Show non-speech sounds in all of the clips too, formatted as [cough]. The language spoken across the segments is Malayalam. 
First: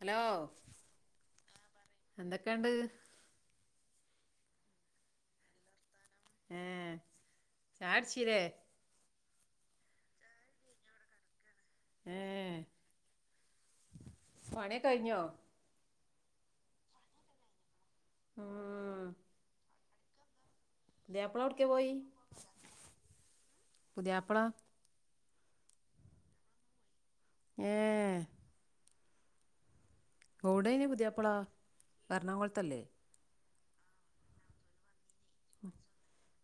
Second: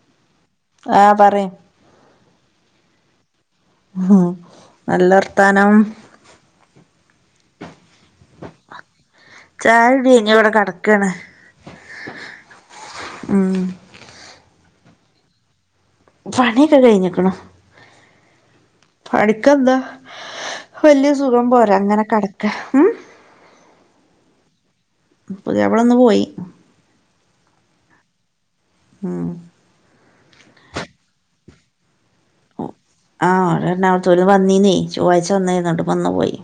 ഹലോ ആ പറി എന്തൊക്കെയണ്ട് ഉംനല്ല വർത്താനം ആ ചായടപ്പിലെ ചായമടൈത്തി ഇവിടെ കിടക്കാണ് ഏ ഉം കൈഞ്ഞോ പണിയൊക്കെ കഴിഞ്ഞക്കണ് ആ പണിക്കന്താ [inaudible] വലയ പുതിയാപ്പള സുഖം എവിടേക്കാ പോരാ പോയി അങ്ങനെ കിടക്ക ഉ പുതിയാപ്പള പുതിയാപ്ലന്ന് പോയി ഏ ഹും ഓടെ നി പുതിയാപ്പളാ എറണാകുളത്തല്ലേ എറണാകുളത് വന്നീ നി ചൊവ്ഴ്ച വന്നേരുന്നോട്ട് വന്നു പോയി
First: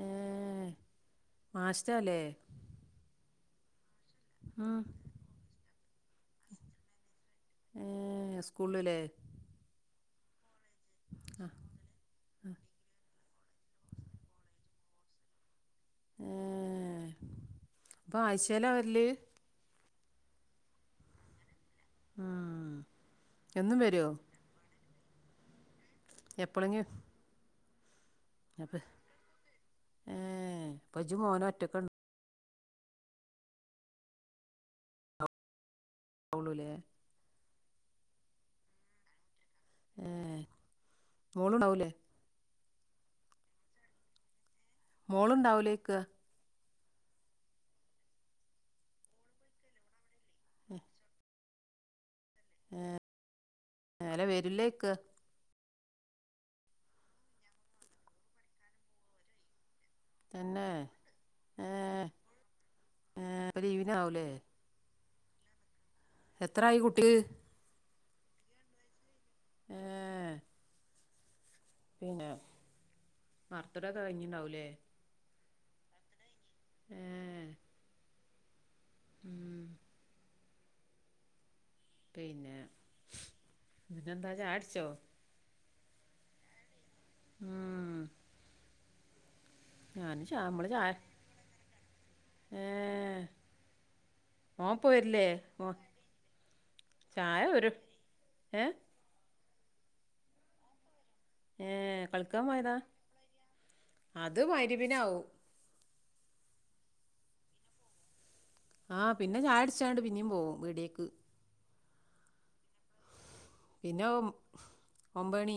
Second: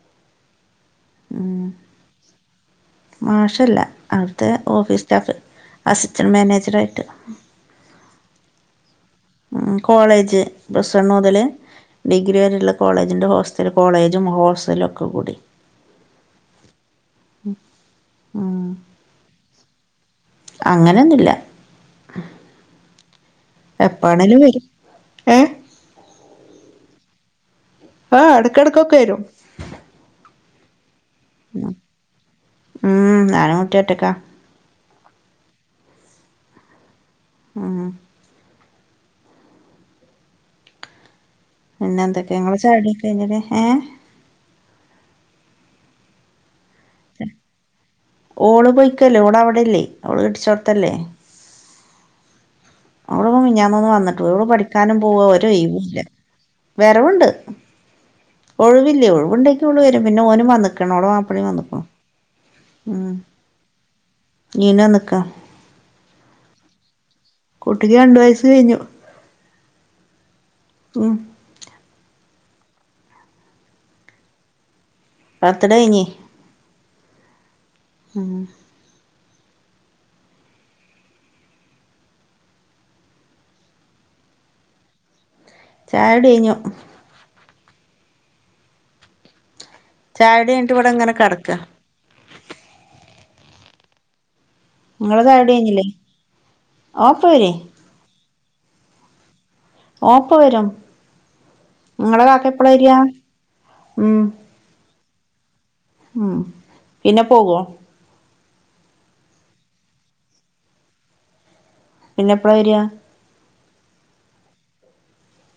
ഏർ ഉം മാസ്റ്റാലേ മാഷല്ല അവിടുത്തെ ഓഫീസ് സ്റ്റാഫ് അസിസ്റ്റൻറ് മാനേജറായിട്ട് ഏ സ്കൂള്ല്ലേ ഉ കോളേജ് പ്ലസവൺ മുതല് ആ ഡിഗ്രി വരെയട്ടുള്ള കോളേജിന്റെ ഹോസ് സ്ഥ കോളേജും ഹോസ്റ്റലും ഒക്കെ കൂടി എ പ്പൊ ഉം ആഴച്ചാലാവരല് അങ്ങനെയൊന്നുല്ല ആ എപ്പാണലും വരും ഏ എപ്പോളങ്കിങ്ക ആ ഇടക്കടക്കൊക്കെ വരും ഏ അപ്പം ഇജ്ജ് മോനെ ഒറ്റയ്ക്ക് ഉം അന്നൂറ്റി എട്ടക്കാ കൗളലെ ആ ഏ മോളുണ്ടാവൂലേ പിന്നെ എന്തൊക്കെ ങ്ങള് ചായ ടിക്കെ കയിഞിലെ മോളുണ്ടാവലേക്ക് ഓള് പോയിക്കല്ലേ ഓളവിടല്ലേ അവള് കെട്ടിച്ചോർത്തല്ലേ അവിടെ മിഞ്ഞെന്ന് വന്നിട്ട് മേലെ വരില്ലേക്ക് ള്ളുപഠിക്കാനും പോ ഒരൈയവ ല വരവുണ്ട് ഒഴിവില്ലേ ഒഴിവുണ്ട് വരും പിന്നെ ഓനും തന്നെ വന്നക്ണ് ഓള മാപ്പളി ഏ വന്നക്കുണ ഉം ഏ ഇപ്പം ലീവിനാവൂലേ നീനാ നിക്കാ എത്രായി കുട്ടി അട്ടക്ക് രണ്ടു വയസ്സ് കഴിഞ്ഞു ആഹ ഉ പിന്നെ മർത്തടൊക്കെ കഴിഞ്ഞിണ്ടാവൂലേ പത്തട ഇഞ്ഞ ഉം ആ ഉം പിന്നെ പിെെന്താച്ചാടിച്ചോ ചാട കഞ്ഞു മം ഞാന് ച ചായുടി നമ്മള് കഴിഞ്ഞിട്ട് ചാ ഇവിടെ ഇങ്ങനെ കെടക്കാ ഏ ഓ ഇങ്ങളെ പോയിരില്ലേ ചായുടി ഓ കഴിഞ്ഞില്ലേ ഓപ്പ ചായ വരെ ഒരു ഏ ഓപ്പ വരും ഏർ നിങ്ങളെ കളിക്കാൻ കാക്ക എപ്പളാ പോയതാ വരിക ഉം അത് വയരി പിിനെ ആാവവും ഉം പിന്നെ പോവോ ആഹ് പിന്നെ ഞാഴചാണ്ട് പിന്നീും പോവും വീടേക്ക് പിന്നെ എപ്പളാ വരിയാ പിന്നെം ഒമ്പണി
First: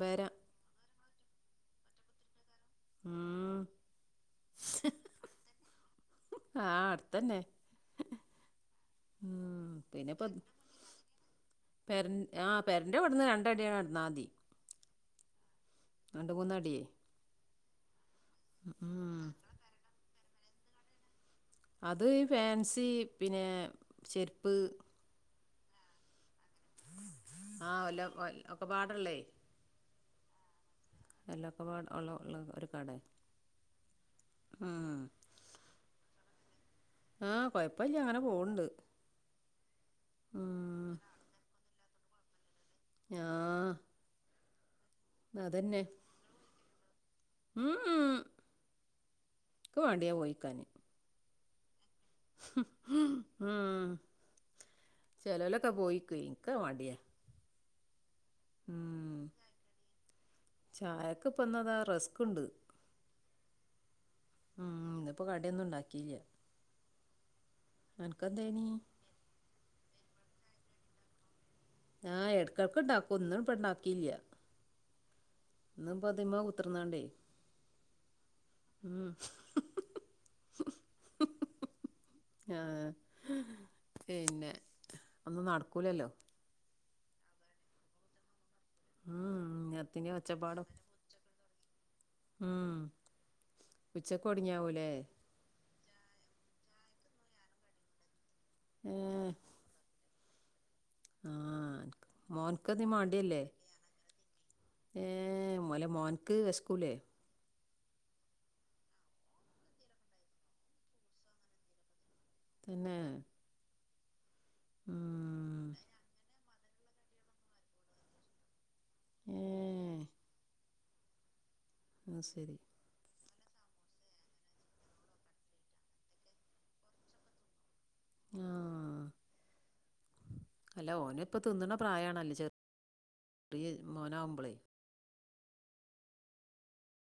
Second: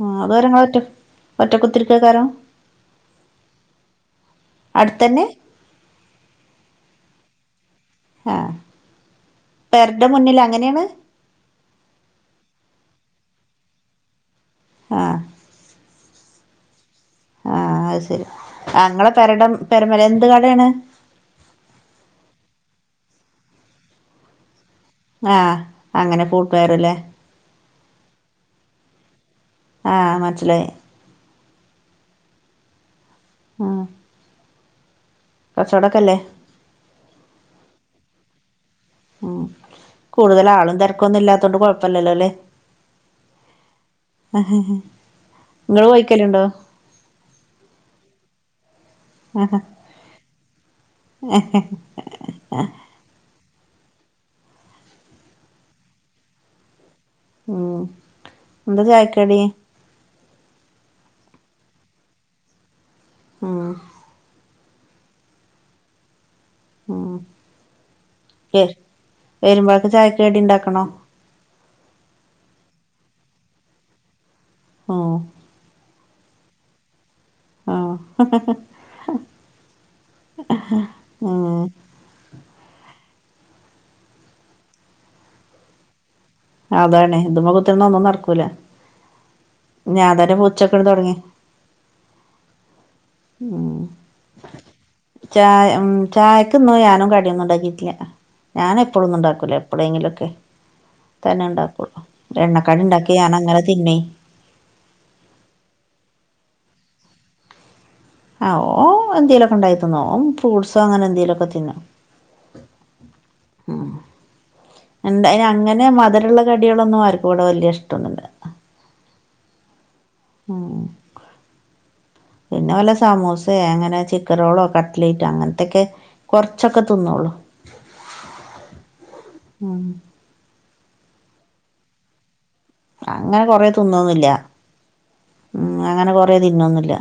ആ അ വേറെങ്ങള ഒറ്റ ഒറ്റ കുത്തിരിക്കക്കാരോ ഉം. അടുത്തന്നെ ആഹ അടുത്തന്നെ ആഹ ഉം. പെറടെ പിന്നെ ഇപ്പൊ മുന്നിൽ അങ്ങനെയാണ് പെരൻ ആ പെരന്റെറെ അവിടുന്ന് രണ്ടടാണ് ഇുന്ന ആതി ആഹ കണ്ടുപകുന്ന അടിയെ ആഹ അത് ശരി അങ്ങളെ പെരടം പെരമല എന്ത് കടയാണ് അത് ഈ ഫാൻസി പിന്നെ ചെരുപ്പ് ആ അങ്ങനെ ഫൂട്ട് വെയറല്ലേ ആഹ് വല്ല ഒക്കെ പാടുള്ളേ ആഹ് മനസ്സിലായി എല്ലക്കെപാട് ഉള്ള ഉള്ള ഒരു കട ആ ഉം കച്ചവടമൊക്കെ അല്ലേ ആഹ കൊഴപ്പില്ലല്ല അങ്ങനെ പോവണ്ട് ഉം കൂടുതൽ ആളും തിരക്കൊന്നും ഇല്ലാത്തോണ്ട് കൊഴപ്പല്ലല്ലോ അല്ലെ ആ ആാാ അതന്നെ നിങ്ങള് പോയിക്കല ഉണ്ടോ ഉം ഉ വണ്ടിയാ പോയിക്കാന് [inaudible] ഉം ചലോലൊക്കെ പോയിക്ക ഇിക്ക വണ്ടിയേ ഉം എന്താ ചായക്കടി ചായക്ക് പന്നതാ റിസ്ക്ുണ്ട് ആ ഉം ഇതിപ്പോ കടയൊന്നും ഉണ്ടാക്കിയില്ല അനക്കെന്തേനി ഉ വരുമ്പക്ക് ചായക്കേടി ഉണ്ടാക്കണോ ആഹ് ഇടക്കടക്ക ഇണ്ടാക്കും ഒന്നും ഇപ്പ ഇണ്ടാക്കിയില്ല ആഹ അ പതിമ കുത്തിർന്നാണ്ടേ ആഹ ഉം ആ പിന്നെ ഒന്നും നടക്കൂലല്ലോ അതാണ്ഇത് മ്മെകുത്തറ്ന്ന ഒന്നും നടക്കൂല ഉം ഞാൻ ഇഞ്ഞത്തിന്റിം തന്നെ ഒച്ചപ്പാടും പൂക്കച്ചടം തൊട്ങ്ങി ഉം മം ഉച്ചക്ക് ഒടിങ്ങിയാവൂലേ ചായ മ് ചായക്കൊന്നും ഞാനും കടിയൊന്നും ണ്ടാക്കിട്ടില്ല ഞാൻ എപ്പോളൊന്നും ഏഹ് ണ്ടാക്കൂല എപ്പോളെങ്കിലും ഒക്കെ തന്നെ ആഹ് ഇണ്ടാക്കുള്ളു എണ്ണക്കാടി ഉണ്ടാക്കി ഞാൻ അങ്ങനെ തിന്നേ ഏ മുല മോൻക്ക് വേഷ്കൂലെ ആ ഓ എന്തേലും ഒക്കെ ണ്ടാക്കി തിന്നോ ഓ ഫ്രൂട്സോ അങ്ങനെ എന്തേലുംക്കെ തിന്നും തന്നെ എന്ത ഉം. അങ്ങനെ മധുരള്ള കടികളൊന്നും ആർക്കും ഇവിടെ വല്യ ഇഷ്ടൊന്നുല്ല ഏ മ് അത് ശരി പിന്നെ വല്ല സമൂസ [unintelligible] അങ്ങനെ ചിക്കൻ റോളോ കട്ട്ലേറ്റോ അങ്ങനത്തൊക്കെ കുറച്ചൊക്കെ തിന്നുള്ളു ആ അല്ല ഓൻ പ്പം തിന്ന്ണ പ്രായണല്ലേ ചെറ് അങ്ങനെ കൊറെ തിന്നൊന്നുല്ല മ് അങ്ങനെ കൊറെ തിന്നൊന്നുമില്ല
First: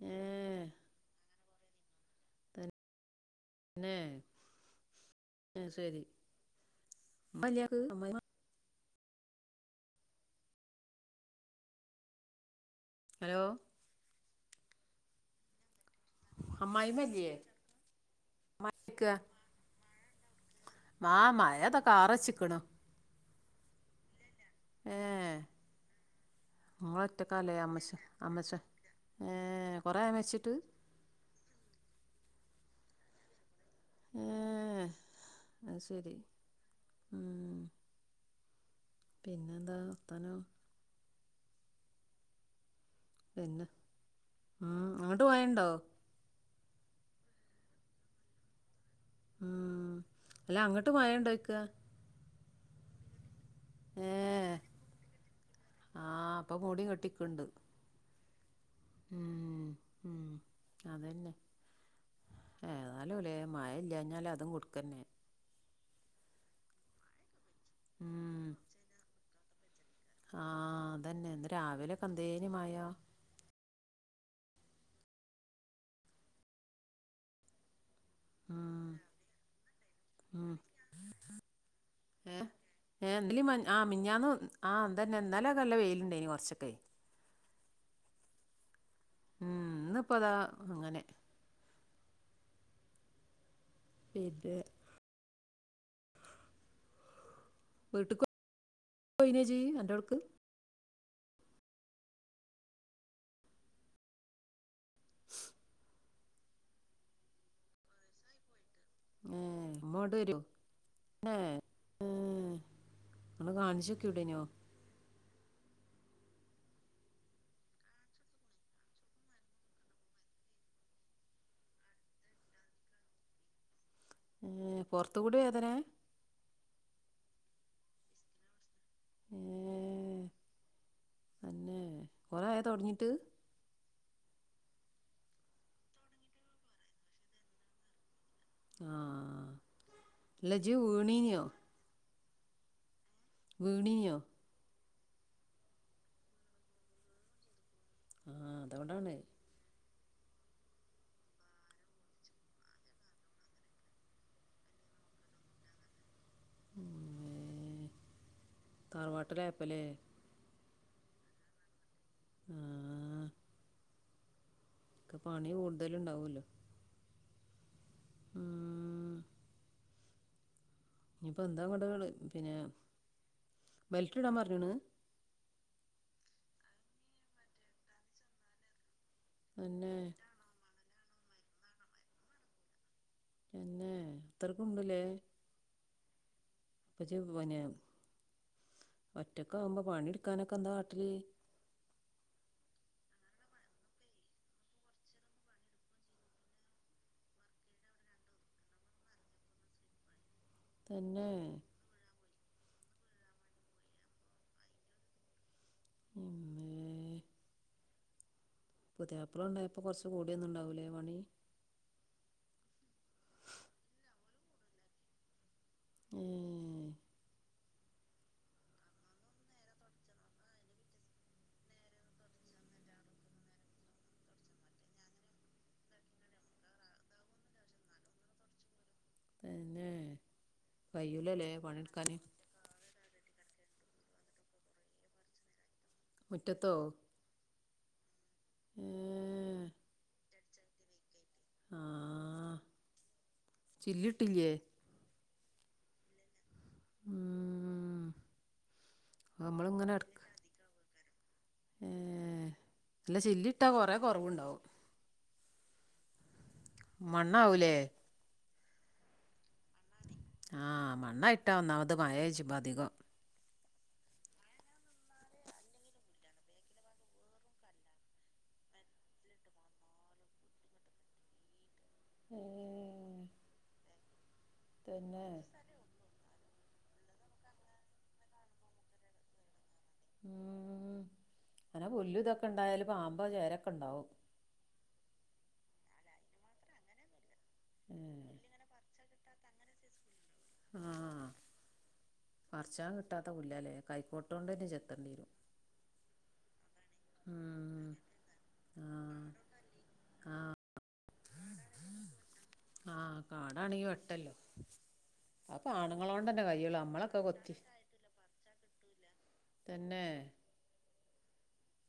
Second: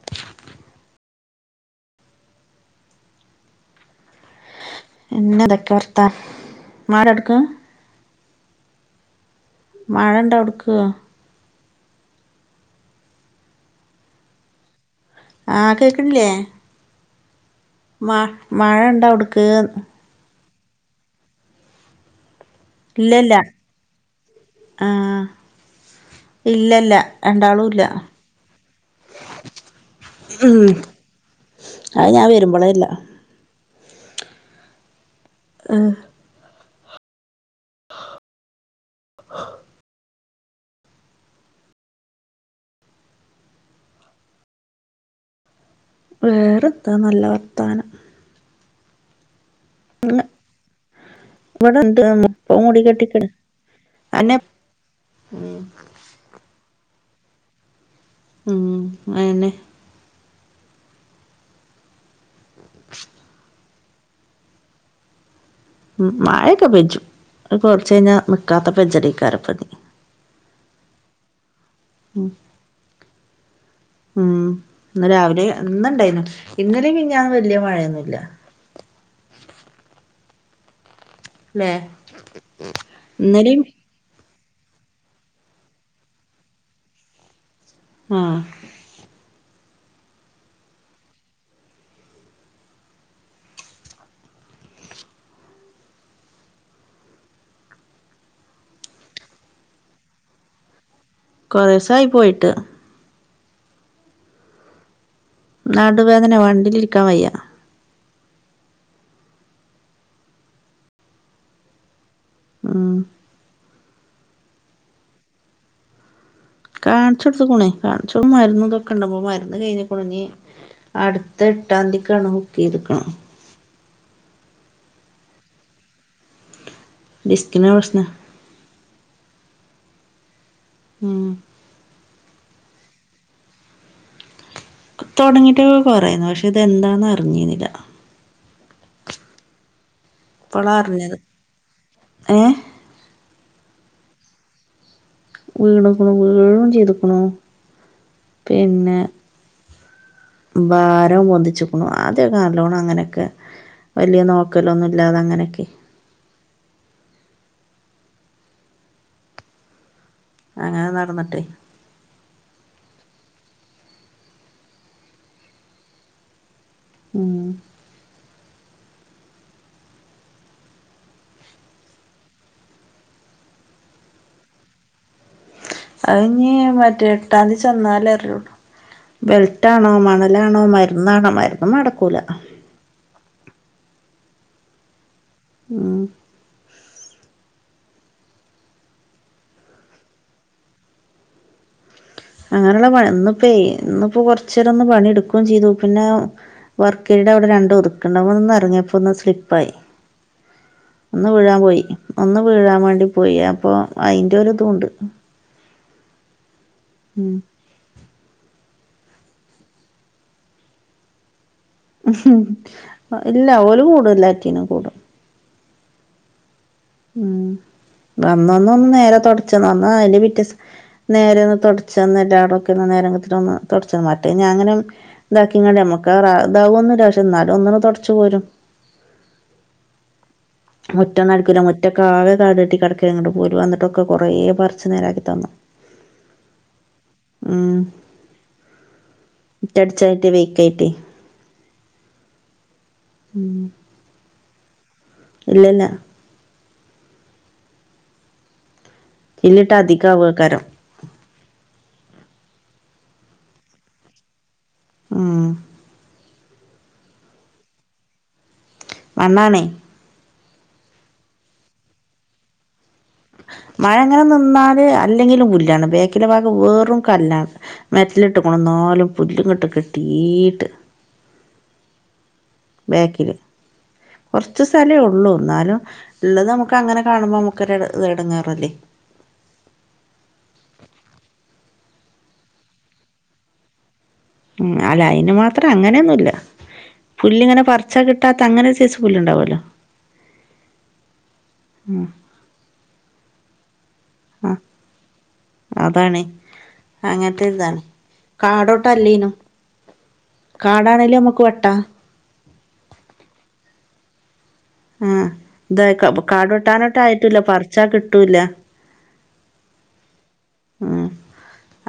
ഏ ത ന്നെ ഉമ്മ ഇല്ലേ അനക്ക്? [unintelligible] അമ്മായിമ്മ മഴ ണ്ടാവ്ട്ക്ക് ഹലോ ആ കെ അമ്മായിമ്മ ല്ലെ മ മഴ ഇണ്ടാ അവ്ട്ക്ക് മാ മഴതൊക്കെ കാറച്ചിക്ക്ണ് ഇല്ലല്ല ആ ഏ ഇല്ലല്ല മ്മ ഒറ്റക്കാലേ രണ്ടാളും ഇല്ല അമ്മച്ച അമ്മച്ച ഏ കൊറ ആയോ മര്ച്ച്ട്ട് അ അഹ് ഞാൻ വരുമ്പോളെ ല്ല ഏ അ ശരി ഉം [unintelligible] പിന്നെന്താ വർത്താനം പിന്നെ ആ അങ്ങോട്ട് മഴണ്ടോ വേറെത്ത നല്ല വർത്താനം മ് അല്ല അങ്ങട്ട് മഴണ്ടോയ്ക്ക ഒന് മുടി കെട്ടിക്ക്ന് അന്നേ ട്ടിക്ണ്ട് മം അന്നെ ഉം അതന്നെ ഏതാലും ലെ മഴ കഴിഞ്ഞാൽ അതും കൊടുക്കന്നെ ഉ മഴൊക്കെ പെജ്ജും അഹ് കൊറച്ച് കഴിഞ്ഞാ ഉം നിക്കാത്ത പെജ്ജലേക്കാരം രാവിലെ കന്തേനുമാഴ ഉം ഇന്ന് രാവിലെ ഇന്ന് ണ്ടെന്യു ഇന്നലും മിഞ്ഞാന്നും വെല്ല്യ മഴയൊന്നുല്ല ആ മ് ല്ലേ ഏ ഏ ന്നെലിയും ഇന്നലെയും ആ മിഞ്ഞ മിഞ്ഞാന്ന് വന്ന് ആഹ് അതന്നെ ഇന്നലൊക്കെ നല്ല വെയിലുണ്ടായിനി കൊറച്ചൊക്കെ ആ ഉം ഇന്ന് ഇപ്പതാ ഇങ്ങനെ ഇത് വീട്ടുക്ക്‌ പോയിനേജി എന്റെ അൾക്ക് കൊറെ ദിവസ ആയി പോയിട്ട് വേദന വണ്ടിലിരിക്കാൻ വയ്യ ഏ അമ്മോട് വരുവേ ആ [unintelligible] കാണിച്ചുടുത്ത് കുണേ കാണിചു മരുന്നൊക്കെ കണ്ടപ്പോ മരുന്ന് കഴിഞ്ഞേകുണുനി അടുത്ത എട്ടാതികാണ് ബുക്ക് ചെയ്തിക്കണേ പുറത്ത് കൂടി വേദനയാ ഡിസ്കിനാ പ്രശ്നം ഏ ഉം അന്നെ കുറയി തുടങ്ങിട്ട് തുടങ്ങിട്ട് ഇപ്പൊ കുറെയായി പക്ഷെ ഇതെന്താന്ന അറിഞ്ഞീന്നില്ല ആ ലജി വിണീനോ ഏ വിണിനിയൊ വിണുക്കിണു വീഴും ചെയ്തുക്കിണു ആ പിന്നെ അതുകൊണ്ടാണ് ഭാരം പൊന്തിച്ചുക്കണു ആദ്യക്കെ നല്ലോണം അങ്ങനെയൊക്കെ വലിയ നോക്കലൊന്നും ഇല്ലാതെ അങ്ങനെയൊക്കെ ഏ തറവാട്ടിലായപ്പോല്ലേ അങ്ങനെ നടന്നിട്ടെ ആ ഇക്കെ പണി കൂടുതല്‌ ഇണ്ടാവല്ലോ ഉം മ്മ് ഇനിയിപ്പോ എന്താ കൊണ്ട പിന്നെ ബെൽറ്റ് ഇടാൻ പറഞ്ഞിണു അയിനി മറ്റെ എട്ടാംതി ചെന്നാലേ അറിയുള്ളു ബെൽറ്റ് ആണോ തന്നെ മണലാണോ മരുന്നാണോ മരുന്നുമേ നടക്കൂല തന്നെ അത്രക്ക് ഉണ്ടല്ലേ ആ [unintelligible] ഒറ്റക്ക് ആവുമ്പോ പണി എടുക്കാനൊക്കെ എന്താ കാട്ടല് അങ്ങനുള്ള പ ഇന്നിപ്പോ ഇന്നിപ്പോ കൊറച്ച് നേരം ഒന്ന് പണിടുക്കുയും ചെയ്തു പിന്നെ വർക്ക്‌ ഏരിടെ അവിടെ രണ്ട് ഒതുക്ക് ഉണ്ട് അവിടുന്ന് ഇറങ്ങിയപ്പോ ഒന്ന് സ്ലിപ്പായി തന്നെ ഒന്ന് വീഴാൻ പോയി ഒന്ന് വീഴാൻ വേണ്ടി പോയി അപ്പൊ അയിന്റെ ഒരിതുണ്ട് അമ്മേ ഉം പുതിയപ്പള ഉണ്ടായപ്പോ കൊറച്ച് കൂടിയൊന്നും ഉണ്ടാവൂലേ പണി ഇല്ല ഓലും കൂടുംല്ലാറ്റിനും കൂടെ ഏ ഉം വന്നൊന്ന് ഒന്ന് നേരെ തൊടച്ച് തന്ന് വന്ന് അതിന്റെ പിറ്റേ ദിവസം നേരെ തൊടച്ചന്ന് എല്ലടക്കെ മറ്റേ ഞാൻ അങ്ങനെ ഇതാക്കി കൊണ്ടേ നമ്മക്കെ ഇതാവു ഒന്നുല്ല എന്നാലും ഒന്നുടെ തൊട [unintelligible] തന്നെ മുറ്റാന്ന് കയ്യൂലല്ലേ അടിക്കൂല മുറ്റക്കെ പണിയെടുക്കാന് ആകെ കാട് കെട്ടി കിടക്കുക ങ്ങോട്ട് പോല വന്നിട്ടൊക്കെ കൊറേ പറിച്ച് നേരാക്കി തന്നു മുറ്റേത്തോ ഉം മുറ്റടിച്ചായിട്ട് വെയിക്കായിട്ടേ ആഹ് ഉം കുട്ടില്ല്യേ? ഇല്ലല്ലാ. മം ചില്ല്ട്ടാ അധികാവുഅയ്ക്കാരിം. ഏ ല്ല ചില്ലി ഇട്ടാ കുറെ കൊറവ്ണ്ടാവും. ആ മണ്ണാവൂലെ മണ്ണാണേ ആ മണ്ണയ് ഇട്ട ഒന്നമത് മയ്ജ്മ്പോ അധികവും. മഴ ഇങ്ങനെ നിന്നാല് അല്ലെങ്കിലും പുല്ലാണ് ബേക്കില ഭാഗം വെറും കല്ലാണ് മെറ്റിലിട്ടു. ന്നാലും പുല്ല് ഇങ്ങട്ട് കെട്ടീട്ട്. മം ബേക്കില്. കൊറച്ച് സ്ഥലേ തന്നെ ഉള്ളു ഇ ന്നാലും ഇള്ളത് നമുക്ക് [unintelligible] നക്ക അങ്ങനെ കാണുമ്പോ നമുക് എടങ്ങാറല്ലേ? മം ഇങ്ങനെ പുല്ലും ഇതൊക്കെ ഇണ്ടായല് പാമ്പോ ചേരൊക്കെ ഉണ്ടാവും. മം അല്ല അയിന് മാത്രം അങ്ങനെയൊന്നുമല്ല. പുല്ല്ങ്ങനെ പറച്ച ഏഹ് കിട്ടാത്ത അങ്ങനെ ഒരു സെയ്‌സ് പുല്ല് ഇണ്ടല്ലോ? ആഹ് ഉം പറ്ച്ചാ കിട്ടാത്ത പുല്ലാല്ലേ ആഹ് കൈക്കോട്ടോണ്ടെന്നെ ചെത്തണ്ട്യേരും. അങ്ങൻത്തെ ഇതാണ് കാടോട്ട് ആഹ് അല്ലേയ്ന്നും കാടാ അയ്ല് ഞമക്ക് വെട്ട ആഹ് കാടാണെങ്കി വെട്ടല്ലൊ ആഹ് ഇത് കാട് കയ്യുള്ളൂ വെട്ടാനേറ്റെ നമ്മളൊക്കെ ആയിറ്റുല്ല പറിച്ച കിട്ടൂല്ല. തെന്നെ ഉം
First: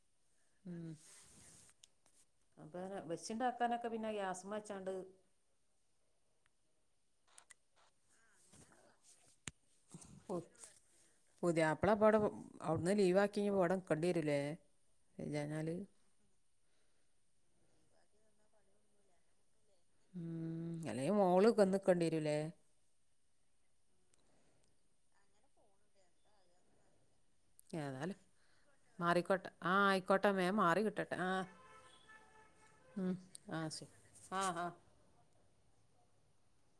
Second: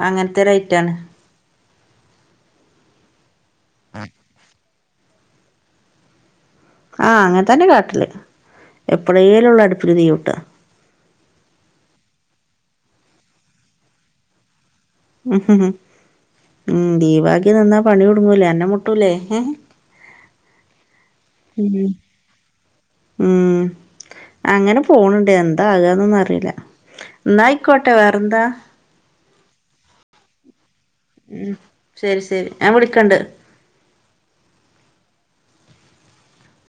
അങ്ങനത്തെ ഒരയിറ്റാണ്. വേറെ വെച്ച് ഇണ്ടാക്കാനൊക്കെ പിന്നെ ഗ്യാസ്സ്മ്മേച്ചാണ്ട് ആഹ് അങ്ങൻ തന്നെ കാട്ടല് എപ്പളേലൊള്ളു അടുപ്പില് തീയൂട്ട. പുതിയാപ്ല ഇപ്പൊ ഔടെ അവുട്ന്ന് ലീവ് ആക്കി ഇനി ഇവടെ നിക്കെണ്ട്യേരുലേ? ഉ ഉം ഉം ലീവാക്കി നിന്നാ പണി കു ടുങ്ങൂലേ അന്നം മുട്ടൂല്ലേ? ഉം അല്ലെങ്കി മോള് വന്ന് ക്കണ്ട്യേരുലെ? ഉം അങ്ങനെ പോണ്ണ്ണ്ട് എന്താ ആ വന്നൊന്നും അറീല. ഏതാലും മാറിക്കോട്ടെ ആഹ് ആയിക്കോട്ടെ മേം മാറി ട്ടട്ടെ ആഹ് ശരി ശരി ഞാൻ ഉം വിളിക്കണ്ട് അഹ് ഷ് ആഹ് ആഹ്